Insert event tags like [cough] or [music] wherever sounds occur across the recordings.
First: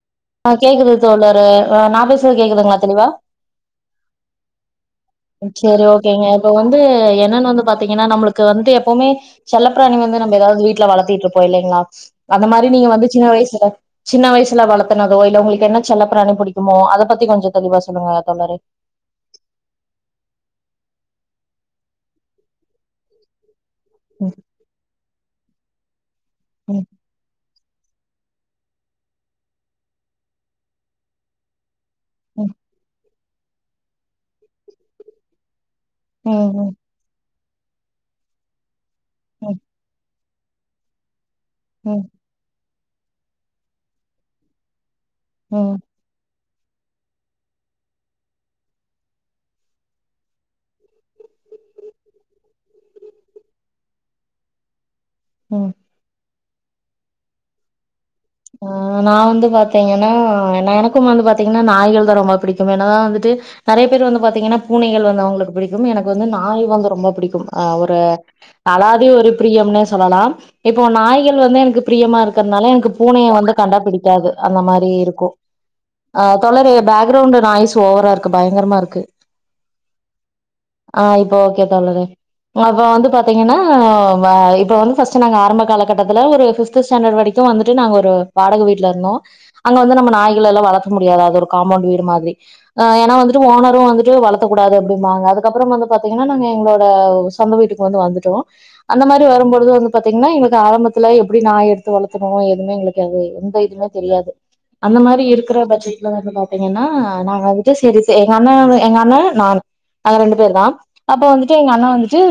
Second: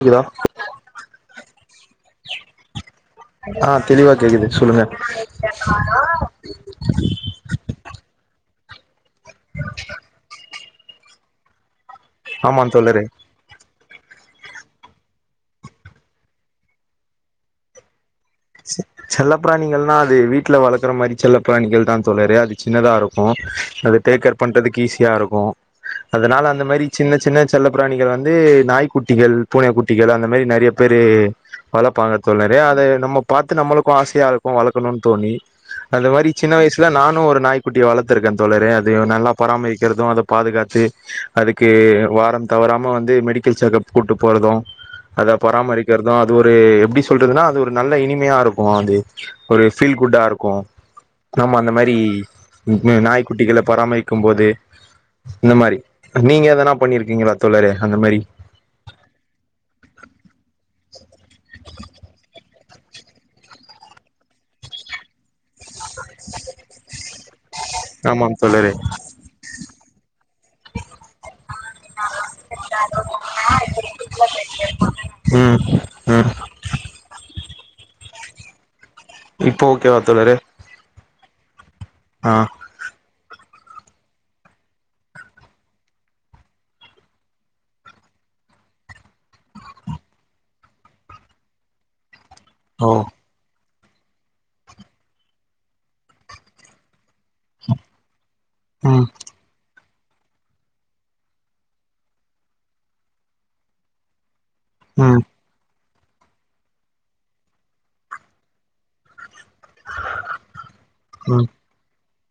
கேக்குதா ஆ கேக்குது தோழரே அ நா பேசறது கேக்குதுங்ளா தெளிவா ஆ தெளிவா கேக்குது சொல்லுங்க சேரி ஓகேங்க இப்ப வந்து என்னன் வந்து பாத்தீங்கனா நம்மளுக்கு வந்து எப்பவுமே செல்லப்பிராணி வந்து நம்ம எதாவது வீட்ல வளத்திட்ருப்போ இல்லைங்ளா அந்த ஆமா மாரி நீங்க தோழரே வந்து சின்ன வயசுல சின்ன வயசுல வளத் தனதோ இல்ல உங்களுக்கு என்ன செல்ல பிராணி புடிக்குமோ அத பத்தி கொஞ்ச தெளிவா சொல்லுங்க தோழரே செல்லப்ப பிராணிகள்னா அது வீட்டுல வளர்க்குற மாதிரி செல்லப்பிராணிகள்னா அது வீட்ல வளக்கற மாரி செல்ல பிராணிகள் தா தோழரே அது சின்னதா இருக்கு அது டேக்கர் பண்றதுக்கு ஈஸியா இருக்கு அதனால அந்த ம் மாரி சின்ன சின்ன செல்ல பிராணிகள் வந்து நாய்க்குட்டிகள் பூன குட்டிகள் அந்த மாரி நெறைய பேரு வளப்பாங்க ம் தோழரே அத நம்ம பாத்து நம்மளுக்கு ஆசையா இருக்கு வளக்கனுன் தோணி அது மாரி சின்ன ம் வயசுல நானு ஒரு நாய்குட்டி வளத்துருக்கே தோழரே அதுகள நல்லா ம் பராமரிக்கிறது அத பாதுகாத்து அதுக்கு ம் வார தவறாம வந்து மெடிக்கல் செக்கப் கூப்ட்டு போறது அத ம் ம் பராமரிக்கிறது அது ஒரு எப்டி சொல்றதுனா அது ஒரு நல்ல இனி மியாருக்கு அது ஒரு ஃபீல் குட்டா இருக்கு நம்ம அந்த மாரி ம் ம் நாய்க்குட்டிகள பராமரிக்கு போது இந்த ம் மாரி நீங்க எதனா பண்ணிருக்கீங்களா தோழரே அந்த மாரி ம் நா வந்து பாத்தீங்கன்னா எனக்கும் வந்து பாத்தீங்கனா நாய்கள் தா ரொம்ப புடிக்கு ஏனா வந்துட்டு நெறைய பேர் வந்து பாத்தீங்கனா பூனைகள் வந்து அவுங்களுக்கு புடிக்கும் எனக்கு வந்து நாய் வந்து ரொம்ப புடிக்கும் ஆ ஒரு ஆமாம் தோழரே அலாதி ஒரு பிரியம்னே சொல்லலா இப்போ நாய்கள் வந்து எனக்கு பிரியமா இருக்கற்னால எனக்கு உ வந்து கண்டா பிடிக்காது அந்த மாரி இருக்கு ம் ஆ ம் தோழரே பேக் கிரவுண்ட் நாய்ஸ் ஓவரா இருக்கு பயங்கரமா இருக்கு இப்ப ஓகேவா தோழரே ஆ இப்போ ஓகே தோழரே ஆ அப்ப வந்து பாத்தீங்கனா வ இப்ப வந்து ஃபஸ்ட்டு நாங்க ஆரம்ப காலகட்டதுல ஒரு ஃபிப்து ‌ஸ்டான்டட் வரைக்கு வந்து டு நாங்க ஒரு வாடக வீட்ல இருந்தோ அங்க வந்து நம்ம நாய்களல்லா வளக்க முடியாது அது ஒரு காம்பவுண்ட் வீடு மாதிரி ஆ ஓ ஏன்னா வந்து ட்டு ஓனரு வந்துட்டு வளத்தக்கூடாது அப்டிம்பாங்க அதுக்கப்பறம் வந்து பாத்தீங்கன்னா நாங்க எங்களோட சொந்த வீட்டுக்கு வந்து வந்துட்டோ அந்த ம் மாரி வரும்பொழுது வந்து பாத்தீங்கன்னா எங்களுக்கு ஆரம்பத்துல எப்டி நாய் எடுத்து வளத்த ணு எதுமே எங்களுக்கு அது எந்த இதுமே தெரியாது அந்த ம் மாரி இருக் கற பட்சத்துல வந்து பாத்தீங்கன்னா நாங்க வந்துட்டு செரி செ எங்கண்ண அ எங்கண்ண நானு நாங்க ரெண்டு பேர்தா அப்ப ம் வந்துட்டு எங்க அண்ண வந்து ட்டு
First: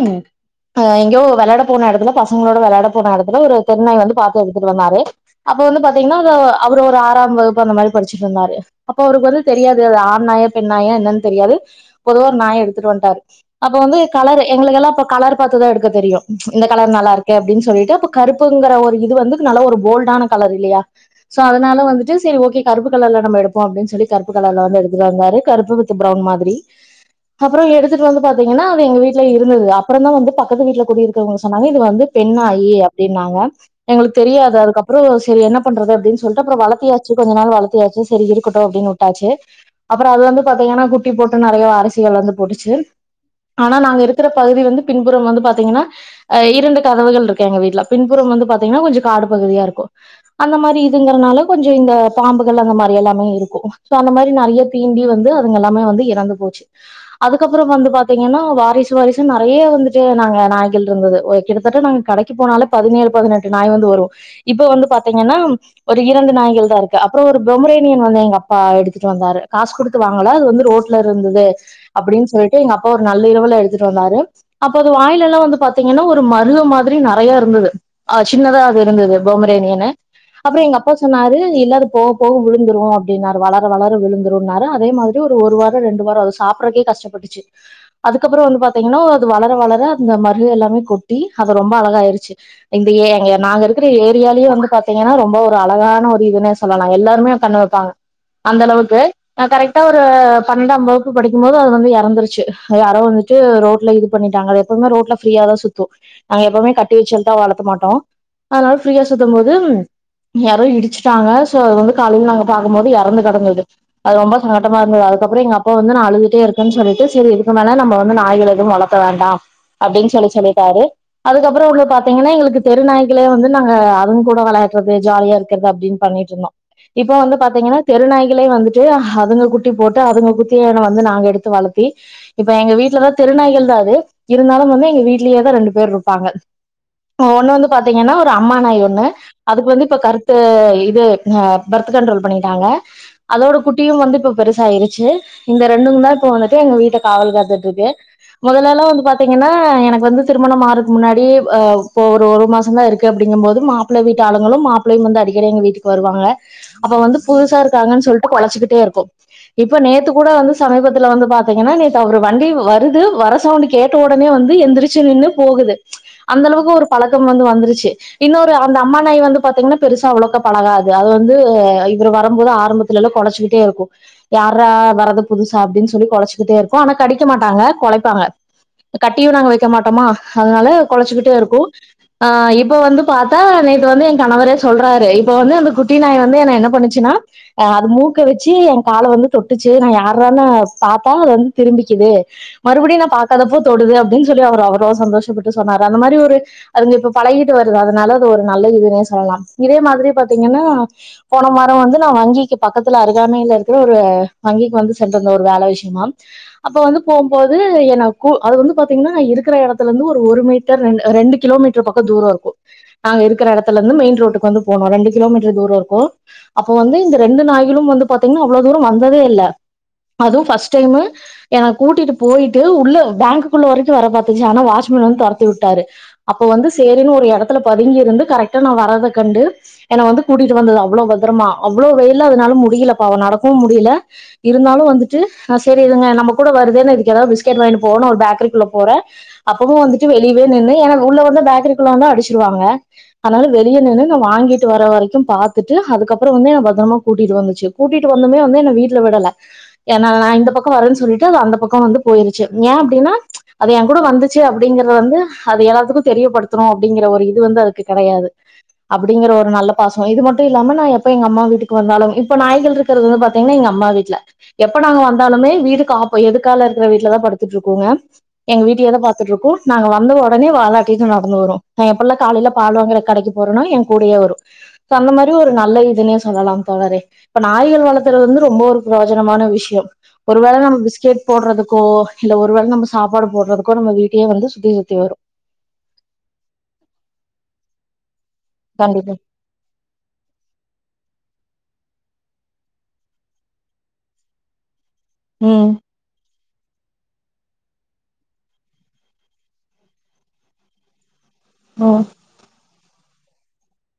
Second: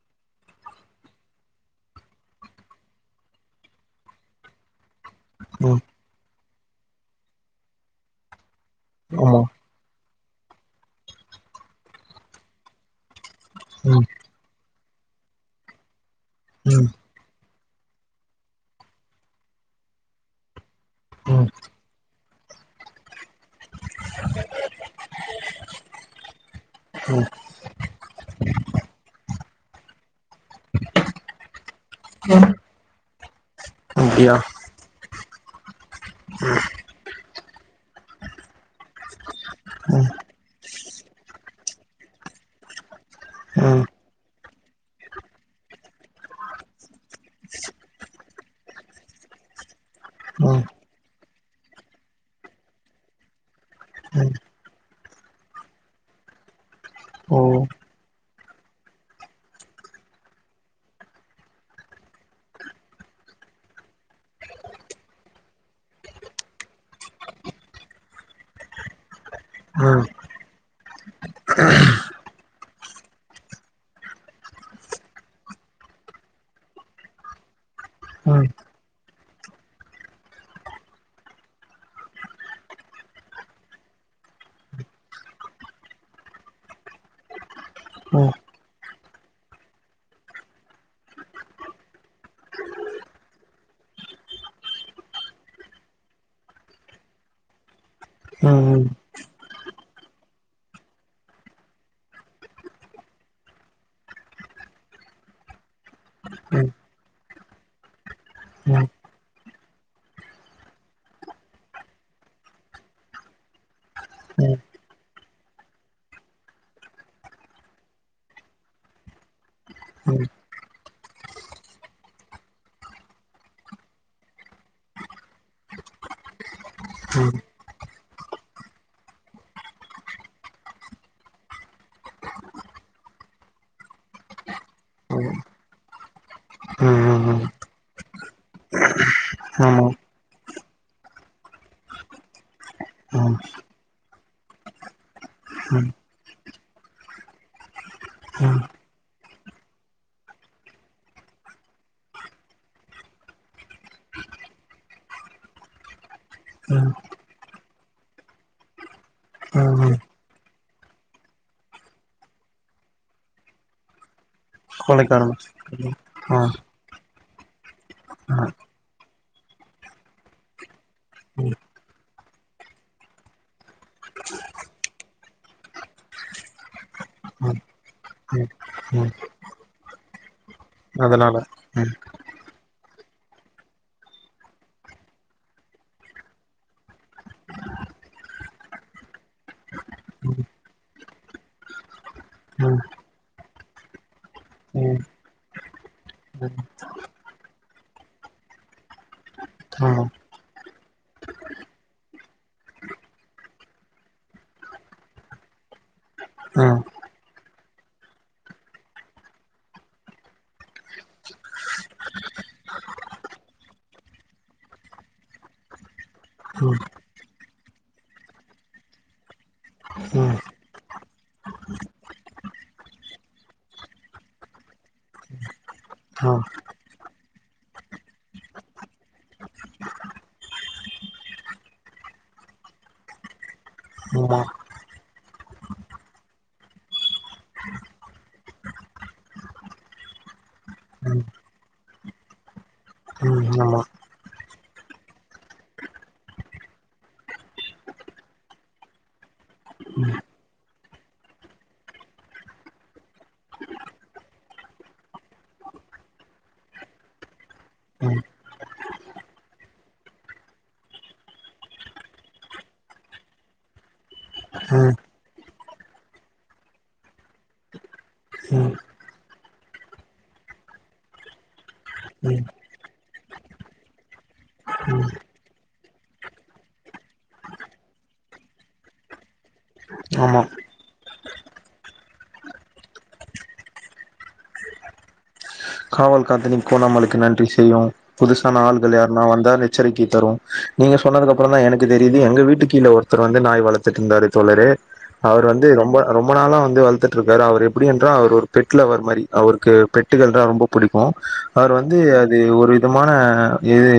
ஆ எங்கயோ வெளையாட போன எடத்துல பசங்களோட வெளையாட போன எடத்துல ஒரு தெருநாய் வந்து பாத்து எடு த்துட்டு வந்தாரு அப்ப வந்து ம் பாத்தீங்கன்னா அது அவரு ஒரு ஆறாம் வகுப்பு அந்த மாரி படிச்சுட்டு இருந்தாரு அப்ப அவருக்கு ஆமா வந்து தெரியாது அது ஆண் நாயா பெண் நாயா என்னன்னு தெரியாது பொதுவா ஒரு நாய எடுத்துட்டு வந்ட்டாரு அப்ப வந்து ம் கலரு எங்களுக்கெல்லா அப்ப கலர் பாத்துதா எடுக்க தெரியு ம் இந்த கலர் நல்லா இரு க்கு அப்டின்னு சொல்லிட்டு அப்ப கருப்புங்குற ஒரு இது வந்து நல்ல ஒரு போல்டான கலர் இல்லையா சோ அதனால வந்துட்டு செரி ஓகே கருப்பு கலர்ல நம்ம எடுப்போ அப்டின்னு சொல்லி கருப்பு கலர்ல வந்து எடுத்துட்டு வந்தாரு கருப்பு வித் பிரவுன் மாதிரி ம் அப்றோ எடுத்துட்டு வந்து பாத்தீங்கன்னா அது எங்க வீட்ல இருந்தது அ ப்பறந்தா வந்து பக்கத்து வீட்ல குடி இருக்கறவங்க சொன்னாங்க இது வந்து பெண் நாயி அப்டின்னாங்க எங்களுக்கு அப்டியா தெரியாது அதுக்கப் றோ செரி என்ன பண்றது அப்டின் சொல்ட்டு அப்பறோ வளத்தியாச்சு கொஞ்ச நாள் வளத்தியாச்சு சரி இருக்கட்டு அப்டின்னு விட்டாச்சு அப்பறோ அது வந்து பாத்தீங்கன்னா குட்டி போட்டு நெறைய வாரிசுகள் வந்து போட்டுச்சு ஆனா ம் நாங்க இருக்கிற பகுதி வந்து பின்புறம் வந்து பாத்தீங்கன்னா ஆ இரண்டு கதவுகள் இருக்கு எங்க வீட்ல பின்புறம் வந்து பாத்தீங்கன்னா கொஞ்ச காடு பகுதியா இருக்கு அந்த ம் மாரி இதுங்குறனால கொஞ்ச இந்த பாம்புகள் அந்த மாரி எல்லாமே இருக்கு சோ அந்த மாரி நெறைய தீண்டி வந்து அதுங்க எல்லாமே வந்து இறந்து போச்சு ஓ அதுக்கப்பறோ வந்து பாத்தீங்கன்னா வாரிசு வாரிசுன்னு நெறைய வந்துட்டு நாங்க நாய்கள் இருந்தது ஒரு கிட்டத்தட்ட நாங்க கடை க்கி போனாலே பதினேழு பதினெட்டு நாய் வந்து வரு இப்ப வந்து பாத்தீங்கன்னா ஒரு இரண்டு நாய்கள்தா இருக்கு அப்பறோ ஒரு பொமரேனியன் வந்து எங்க அப்பா எடுத்துட்டு வந்தாரு காசு குடுத் து வாங்கல அது வந்து ரோட்ல இருந்தது அப்பிடின்னு சொல்லிட்டு எங்க அப்பா ஒரு நள்ளிரவுல எடுத்துட்டு வந்தாரு அப்ப அது வாயில எல்லா வந்து பாத்தீங்கன்னா ஒரு மருகு மாதிரி நெறைய இருந்தது ஆ ம் ம் சின்னதா இருந்தது பொமரேனியனு அப்றோ எங்க அப்பா சொன்னாரு இல்ல அது போக போக விழுந்துரு அப்டின்னாரு வளர வளர விழுந்துருன்னாரு அதே மாதி ரி ஒரு ஒரு வாரோ ரெண்டு வாரோ அது சாப்பட்றக்கே கஷ்டப்பட்டுச்சு ம் ம் ம் அதுக்கப்பறோ வந்து பாத்தீங்கன்னா அது வளர வளர அந்த மருகு எல்லாமே கொட்டி அது ரொம்ப அழகாயிருச்சு இந்த ஏ அங்க நாங்க இருக்கிற ஏரியாலேயே வந்து பாத்தீங்கன்னா ரொம்ப ஒரு அழகான ஒரு இதுன்னே சொல்லலா எல்லாருமே கண்ணு வப்பாங்க ம் அந்த ம் ம் அளவுக்கு நா கரெக்டா ஒரு பன்னெண்டாம் வகுப்பு படிக்கும் போது அது வந்து எறந்துருச்சு அது யாரோ வந்துட்டு ரோட்ல இது பண்ணிட்டாங்க அத எப்பவுமே ரோட்ல ஃபிரீயாதா சுத்து நாங்க எப்பவுமே கட்டி வச்சு [unintelligible] வளத்த மாட்டோ அதனால ம் ம் ஃப்ரீயா சுத்தும் போது யாரோ இடிச்சுட்டாங்க சோ அது வந்து காலைல நாங்க பாக்கும்போது எறந்து கெடந்தது அது ரொம்ப சங்கட்டமா இருந்தது அதுக்கப்புற எங்க அப்பா வந்து நா அழுதிட்டே இருக்கேன்னு சொல்லிட்டு சரி இதுக்கு மேல நம்ம வந்து நாய்கள் எதும் வளத் த வேண்டா அப்டின்னு ம் ம் சொல்லி சொல்லிட்டாரு அதுக்கப்பறோ உள்ளது பாத்தீங்கன்னா எங்களுக்கு தெரு நாயி களே வந்து நாங்க அதுங்க கூட வெளையாடுறது ஜாலியா இருக்கிறது அப்டின்னு பண்ணிட்ருந்தோ இப்போ வந்து பாத்தீங்கன்னா தெருநாய்களே வந்துட்டு அதுங்க குட்டி போட்டு அதுங்க குட்டிகள வந்து நாங்க எடுத்து வளத்தி இப்ப எங்க வீட்லதா தெருநாய்கள்தா அது இருந்தாலும் வந்து எங்க வீட்லயேதா ரெண்டு பேர் இருப்பாங்க ம் ம் ம் ஒண்ணு வந்து பாத்தீங்கன்னா ஒரு அம்மா நாய் ஒண்ணு அதுக்கு ஆமா வந்து இப்ப கருத்த இது ஆ பெர்த் கண்ட்ரோல் பண்ணிட்டாங்க ம் அதோட குட்டியு வந்து இப்ப பெருசாயிருச்சு இந்த ரெண்டுந்தா இப்ப வந்துட்டு எங்க வீட்ட காவல் காத்துட்டுருக்கு மொதலல்லா வந்து பாத்தீங்கன்னா எனக்கு வந்து திருமணம் ஆறதுக்கு முன்னாடியே அ இப்ப ஓ ஒரு மாசம் தா இருக்கே அப்டிங்க போது மாப்பிளை வீட்டு ஆளுங்களு மாப்பிளையு வந்து அடிக்கடி எங்க வீட்டுக்கு வருவாங்க ம் அப்ப வந்து புதுசா இருக்காங்கன்னு சொல்லிட்டு கொலச்சுக்கிட்டே இருக்கும் ம் இப்ப ம் நேத்து கூட வந்து சமீபத்துல வந்து பாத்தீங்கன்னா நேத்து அவர் வண்டி வருது வர சவுண்ட் கேட்ட உடனே வந்து எந்திரிச்சு நின்னு கொலைக்கானல் போகுது ச் ஆ அந்த அளவுக்கு ஒரு பழக்கம் வந்து வந்துருச்சு இன்னு ஒரு ஆ அந்த அம்மா நாய் வந்து பாத்தீங்கன்னா பெருசா அவ்ளக்கா பழகாது அது வந்து இவர் வரும்போது ஆரம்பத்துல எல்லா கொலச்சுக்கிட்டே இருக்கு யார்ரா வர்றது புதுசா அப்டின்னு சொல்லி கொலச்சுக்கிட்டே இருக்கும் ஆனா கடிக்க ம் மாட்டாங்க கொலப்பாங்க ம் ம் கட்டியு நாங்க வைக்க மாட்டோமா அதனால கொலச்சுக்கிட்டே அதனால இருக்கு ம் ஆ இப்ப வந்து பாத்தா நேத்து வந்து என் கணவரே சொல்றாரு இப்ப வந்து அந்த குட்டி நாய் வந்து என் என்ன பண்ணுச்சுன்னா அ அது மூக்க வச்சு என் கால வந்து தொட்டுச்சு நா யாரானு பாத்தா அது வந்து திரும்பிக்குது ம் மறுபடியு நா பாக்காதப்போ தொடுது அப்டின்னு சொல்லி அவர் அவ்ளோ ம் சந்தோஷப்பட்டு சொன்னாரு அந்த மாரி ஒரு ம் அதுங்க இப்ப பழகிட்டு வருது அதனால அது ஒரு நல்ல இதுன்னே சொல்லலா இதே ஆமா மாதிரி பாத்தீங்கன்னா போன வாரம் வந்து நா வங்கிக்கு பக்கத்துல அருகாமையில இருக்கற ஒரு வங்கிக்கு வந்து சென்றிருந்த வேல விஷயமா அப்ப ம் வந்து போம்போது என்ன கூ அது வந்து பாத்தீங்கன்னா நா இருக்கிற எடத்துலருந்து ஒரு மீட்டர் ரெண்டு கிலோமீட்டர் பக்கத்து ஊரா இருக்கு நாங்க இருக்கிற எடத்துல இருந்து மெயின் ரோட்டுக்கு வந்து போனு ரெண்டு கிலோமீட்டர் தூரோ இருக்கு அப்ப ம் வந்து இந்த ரெண்டு நாய்களும் வந்து பாத்தீங்கன்னா அவ்ளோ தூரோ வந்ததே இல்ல ம் அதுவு ஃபர்ஸ்ட் டைமு என கூட்டிட்டு போயிட்டு உள்ள பேங்குக்குள்ள வரைக்கு வர பாத்துச்சு ஆனா வாட்ச்மேன் வந்து தொரத்தி விட்டாரு ஆ அப்ப வந்து சேரின்னு ஒரு எடத்துல பதுங்கி இருந்து கரெக்ட்டா நா வர்றத கண்டு என்ன வந்து கூட்டிட்டு வந்தது அவ்ளோ பத்திரமா அவ்ளோ வெயில்ல அதனால முடியல பாவோ நடக்கவு முடியல ஆமா இருந்தாலு வந்துட்டு அ செரி இதுங்க நம்ம கூட வருதேன்னு இதுக்கு ஏதாவது பிஸ்கெட் வாங்கிட்டு போவோணு ஒரு பேக்கரிக்குள்ள போறே அப்பவு வந்துட்டு வெளியவே நின்னு ஏன்னா உள்ள வந்தா பேக்கரிக்குள்ள வந்தா அடிச்சிருவாங்க அதனால ம் வெளியே ஆமா நின்னு நா வாங்கிட்டு வர வரைக்கு பாத்துட்டு அதுக்கப்பறோ வந்து என் பத்திரமா கூட்டிட்டு வந்துச்சு கூட்டிட்டு வந்துமே வந்து என்ன வீட்ல விடல ஏனா நா இந்த பக்கோ வரேன்னு சொல்லிட்டு அது அந்த பக்கோ வந்து போயிருச்சு ஏ அப்டின்னா ச் அது எ கூட வந்துச்சு அப்டிங்கறது வந்து அது எல்லாத்துக்கு தெரியப்படுத்துறோ அப்டிங்கிற ஒரு இது வந்து அதுக்கு ம் கெடையாது அப்டிங்கிற ஒரு நல்ல பாசோ இது மட்டு இல்லாம நா எப்ப அம்மா வீட்டுக்கு வந்தாலு இப்ப நாய்கள் இருக் றது வந்து பாத்தீங்கன்னா எங்க அம்மா வீட்ல எப்ப ம் நாங்க வந்தாலுமே வீடு காப்போ எதுக்கால இருக்கிற வீட்டுலதா படுத்துட்டு இருக்ககோங்க எங்க ம் வீட்டயே தா பாத்துட்டுருக்கு நாங்க வந்த உடனே வாலாட் நடந்து வரு நா எப்பல்லா ம் காலையில பால் வாங்க கடைக்கு போறேனா என் கூடயே வரு அந்த மாரி ஒரு நல்ல இதுனே சொல்லலாம் தோழரே இப்ப நாய்கள் வளர்த்துறது வந்து ரொம்ப ஒரு பிரோஜனமான விஷயம் ஒரு ஆமா வேள நம்ம பிஸ்கெட் போடுறதுக்கோ இல்ல ஒரு வேள நம்ம சாப்பாடு போடுறதுக்கோ நம்ம வீட்டையே வந்து சுத்தி சுத்தி வரு காவல் காத்து நீ கோனாமலக்கு நன்றி செய்யு புதுசான ஆள்கள் கண்டிப்பா யாருன்னா வந்தா எச்சரிக்கை தரு நீங்க சொன்னதுக்கு அப்றோ தா எனக்கு தெரியுது எங்க வீட்டு கீழ ஒருத்தர் வந்து நாய் வளத்துட்டு இருந்தாரு தோழரே அவரு வந்து ம் ரொம்ப ரொம்ப நாளா வந்து வளத்துட்டுருக்காரு அவர் எப்டி என்றால் அவர் பெட் லவ்வர் மாரி அவருக்கு பெட்டுகள்ன ரொம்ப புடிக்கு அவர் வந்து ம் அது ஒரு விதமான இது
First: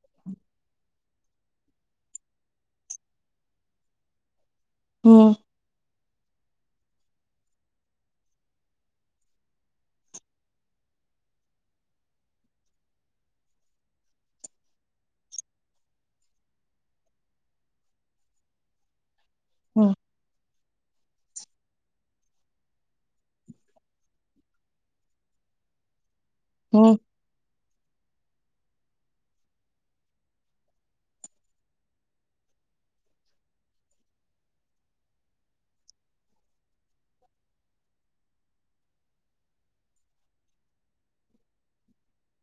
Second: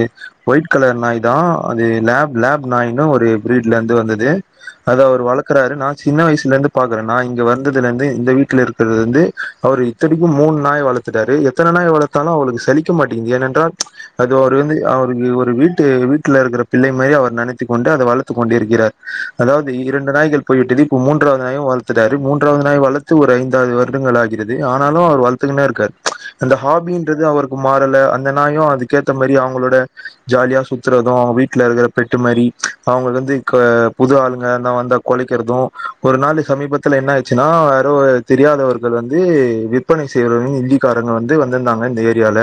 ஒயிட் கலர் நாய் தா அது லேப் லேப் நாய்ன்னு ஒரு பிரீட்ல இருந்து வந்தது அத அவர் ம் வளக் கறாரு நா சின்ன வயசுல இருந்து பாக்குறே நா இங்க வந்ததுலருந்து இந்த வீட்ல இருந்ததுல இருந்து அவரு திருப்பி மூணு நாய் வளத்துட்டாரு எத்தன நாய் வளத்தாலு அவருக்கு சலிக்க மாட்டேங்குது ஏனென்றால் ச் அது அவர் வந்து அவரு ஒரு வீட்டு வீட்டுல இருக்கிற பிள்ளை மாரி அவர் நினைத்துக் கொண்டு அதை வளத்து கொண்டு இருக்கிறார் அதாவ்து ம் இரண்டு நாய்கள் போய்விட்டது இப்ப மூன்றாவது நாயு வளத்துட்டாரு மூன்றாவது நாய் வளத்து ஒரு ஐந்தாறு வருடங்கள் ஆகிறது ஆனாலு அவர் வளத் துனுதா இருக்கார் அந்த ம் ஹாபின்றது அவருக் மாறல அந்த நாயு அதுக்கேத்த மாரி அவ்ங்களோட ஜாலியா சுத்துறது வீட்ல இருக்குற பெட்டு மாரி அவ்ங்களுக்கு வந்து க புது ஆளுங்க எதா வந்தா கொழைக்கிறது ஒரு நாளு சமீபத்துல என்ன ஆச்சுன்னா யாரோ தெரியாதவர்கள் வந்து விற்பனை செய்ற இந்திக்கா காரவ்ங்க வந்து வந்திருந்தாங்க இந்த ஏரியால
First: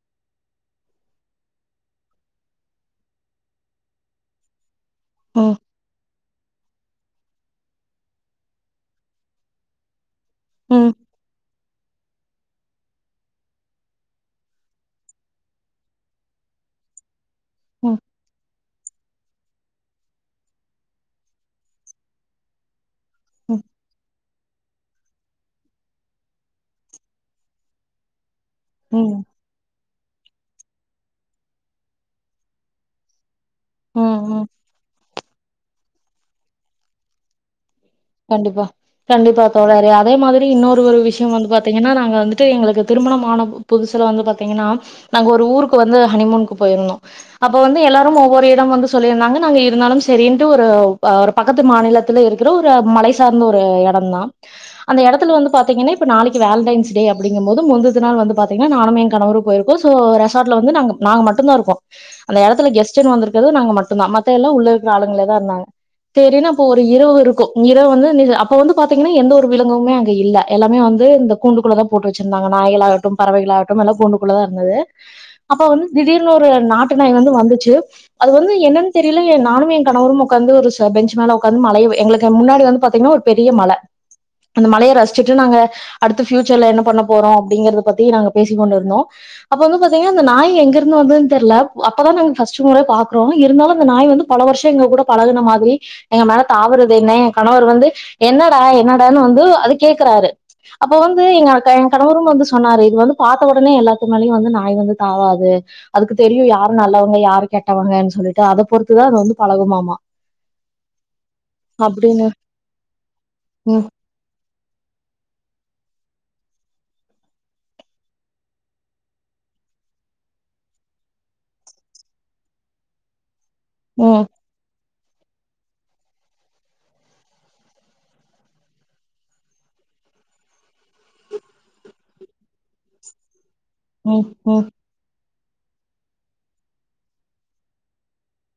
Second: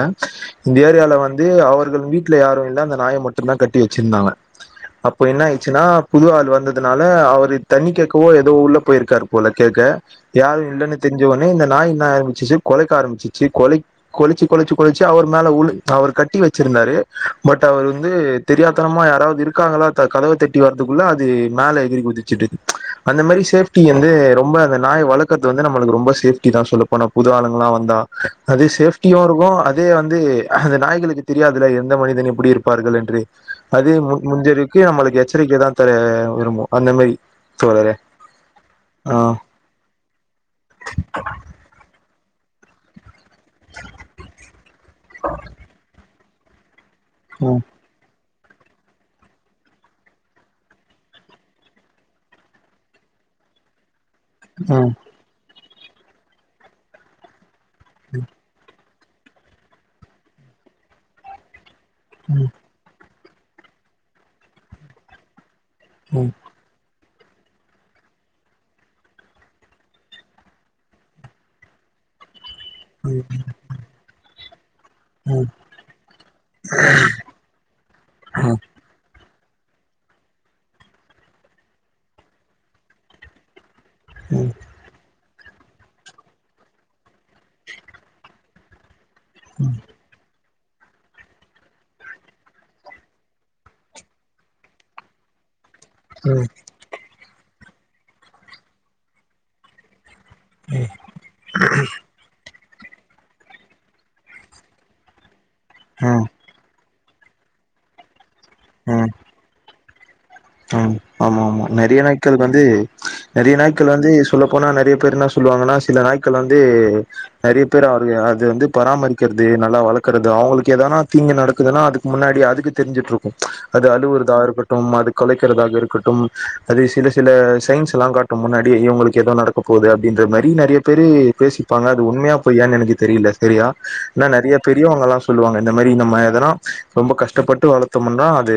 இந்த ஏரியால வந்து அவர்கள் வீட்ல யாரு இல்ல அந்த நாய மட்டுந்தா கட்டி வெச்சிர்ந்தாங்க ப்போ என்ன ம் ஆய்ச்சுன்னா புது ஆள் வந்ததுனால அவரு தண்ணி கேக்கவோ ஏதோ உள்ள போயிருக்காரு போல கேக்க யாரு ம் ம் இல்லன்னு தெரிஞ்ச ஒன்னே இந்த நாய் ஆரம்பிச்சுச்சு கொழைக்க ஆரம்பிச்சி ச்சி கொழைக் கொழிச்சு கொழிச்சு கொழச்சு அவர் மேல உளு அவர் கட்டி வச்சிருந்தாரு பட் அவர் ம் வந்து தெரியாத்தனமா யாராவ்து இருக்காங்களா த கதவ தட்டி வர்த்துக்குள்ள அது மேல எகிரி குதிச்சுட்டு அந்த மாரி சேஃப்டி வந்து ரொம்ப அந்த நாய வள கற்து வந்து நம்மளுக்கு ரொம்ப சேஃப்டி தா சொல்லப் போனா புது ஆளுங்களா வந்தா அதே சேஃப்டியு ம் இருக்கு அ தே வந்து அந்த நாய்களுக்கு தெரியாதுல எந்த மனிதன் எப்டி இருப்பார்கள் என்று அது ம் மு ம் முந் க்கு நம்மளுக்கு எச்சரிக்கை தா த விரும்பு அந்த மேரி தோழரே கண்டிப்பா ஆ கண்டிப்பா தோழரே அதே மாதிரி இன்னொரு ஒரு விஷயொ வந்து பாத்தீங்கன்னா நாங்க வந்துட்டு எங்களுக்கு திருமணம் ஆன புதுசுல வந்து பாத்தீங்கன்னா நாங்க ஒரு ஊருக்கு வந்து ஹனிமூனுக்கு போய்ருந்தோ அப்ப ம் வந்து எல்லாரும் ஒவ்வொரு இடம் வந்து சொல்லியிருந்தாங்க நாங்க இருந்தாலும் செரின்ட்டு ஒரு ஒரு பக்கத்து மாநிலத்துல இருக்குற ஒ ரு மலை சார்ந்த ஒரு எடொந்தா ம் அந்த எடத்துல வந்து பாத்தீங்கன்னா இப்ப நாளைக்கு வேலண்டைன்ஸ் டே அப்டிங்கம் போது முந்துது நாள் வந்து பாத்தீங்கன்னா நானும் ஏ கணவரு போய்ருக்கோ சே ரெசாட்ல வந்து நாங்க நாங்க மட்டுந்தா இருக்கோ அந்த ம் எடத்துல கெஸ்ட்டுன் வந்துருக்குறது நாங்க மட்டுந்தா மத்த எல்லா உள்ள இருக்குற ஆளுங்களேதா இருந்தாங்க ம் சேரினு போ ஒரு இரவு இருக்கு இரவு வந்து [unintelligible] அப்ப வந்து பாத்தீங்கன்னா எந்த ஒரு விலங்குமே அங்க இல்ல எல்லாமே வந்து இந்த கூண்டுக்குள்ளதா போட்டு வச்சிர்ந்தாங்க நாய்கள் ம் ஆவட்டும் ம் பறவைகள் ஆவட்டும் எல்லா கூண்டுக்குள்ளதா இருந்துது ம் அப்பொ வந்து திடீர்னு ஒரு நாட்டு நாய் வந்து வந்துச்சு அது வந்து ம் என்னன் தெரிய்ல என் நானு என் கணவரும் உக்காந்து ஒரு ச பெஞ்சு மேல உக்காந்து மலைய எங்களுக் முன்னாடி வந்து பாத்தீங்கன்னா ஒரு பெரிய மல ம் அந்த மலைய ரசிச்சுட்டு நாங்க அடுத்து ஃப்யூச்சர்ல என்ன பண்ண போறோ அப்டிங்கிறத பத்தி நாங்க பேசிக்கொண்டிரிந்தோ அப்போ வந்து பாத் தீங்னா அந்த நாய் எங்கேர்ந்து வந்துதுன் தெர்ல அப்பதா நாங்க ஃபஸ்ட்டு மொற பாக்குறோ இருந்தாலு அந்த நாய் வந்து பல வர்ஷொ எங்கக் கூட பழகுன மாதிரி எங்க ம் மேல தாவறது என்ன ஏங் கணவர் வந்து என்னடா என்னடான்னு வந்து அது கேக்குறாரு அப்போ வந் து எங்க ஏங் கணவரும் வந்து சொன்னாரு இது வந்து பாத்த ஒடனே எல்லாத்து மேலயு வந்து நாய் வந்து தாவாது அதுக்கு ம் தெரியு யாரு நல்லவங்க யாரு கெட்டவங்கன் சொல்லிட்டு அதப் பொறுத்துதா அது வந்து பழகுமாமா ம் ஆமா ஆமா நறைய அப்டின்னு நாய்க்கள் வந்து நறைய ம் நாய்க்கள் வந்து சொல்லப் போனா நறைய பேர் என்னா சொல்லுவாங்கன்னா சில நாய்க்கள் வந்து நறைய பேர் அவரு அது வந்து பராமரிக்கிறது நல்லா வளக்குறது அவ்ங்களுக்கு ஏதானா தீங்கு நடக்குதுன்னு அதுக் முன்னாடி அதுக்கு தெரிஞ்சுட்ருக்கு அது ம் அழுவறதா இருக்கட்டும் அது கொழைக்கிறதாகருக் கட்டும் அது சில சில சயின்ஸ் எல்லா காட்டு முன்னாடி இவ்ங்களுக்கு ஏதோ நடக்க போது அப்டின்ற மாரி நறைய பேரு பேசிப்பாங்க அது உண்மையா பொய்யான்னு எனக்கு தெரியல சேரியா ம் ஏனா நெறைய ம் பெரிய அவங்க எல்லா சொல்லுவாங்க இந்த மாரி நம்ம இததெல்லா ரொம்ப கஷ்டப்பட்டு வளத்தமுனா அது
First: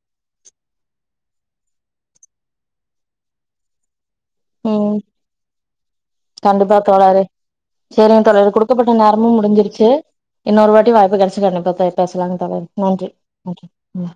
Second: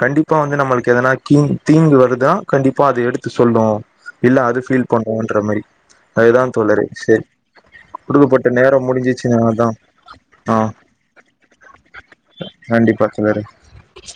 கண்டிப்பா வந்து நம்மளுக்கு எதனா கீங் தீங்கு வருதா கண்டிப்பா அத எடுத்து சொல்லு இல்ல அது ஃபீல் ம் பண்ணோன்ற மாரி அதுதா தோழரே சேரி சேரிங்க தோழரே கொடுக்கப்பட்ட நேரமு அதா முடிஞ்சிருச்சு ஆ இன்னொரு வாட்டி வாய்ப்பு கிச்சி கண்டிப்ப பே பேசலாங் தோழரே கண்டிப்பா தோழரே ஓகே ம்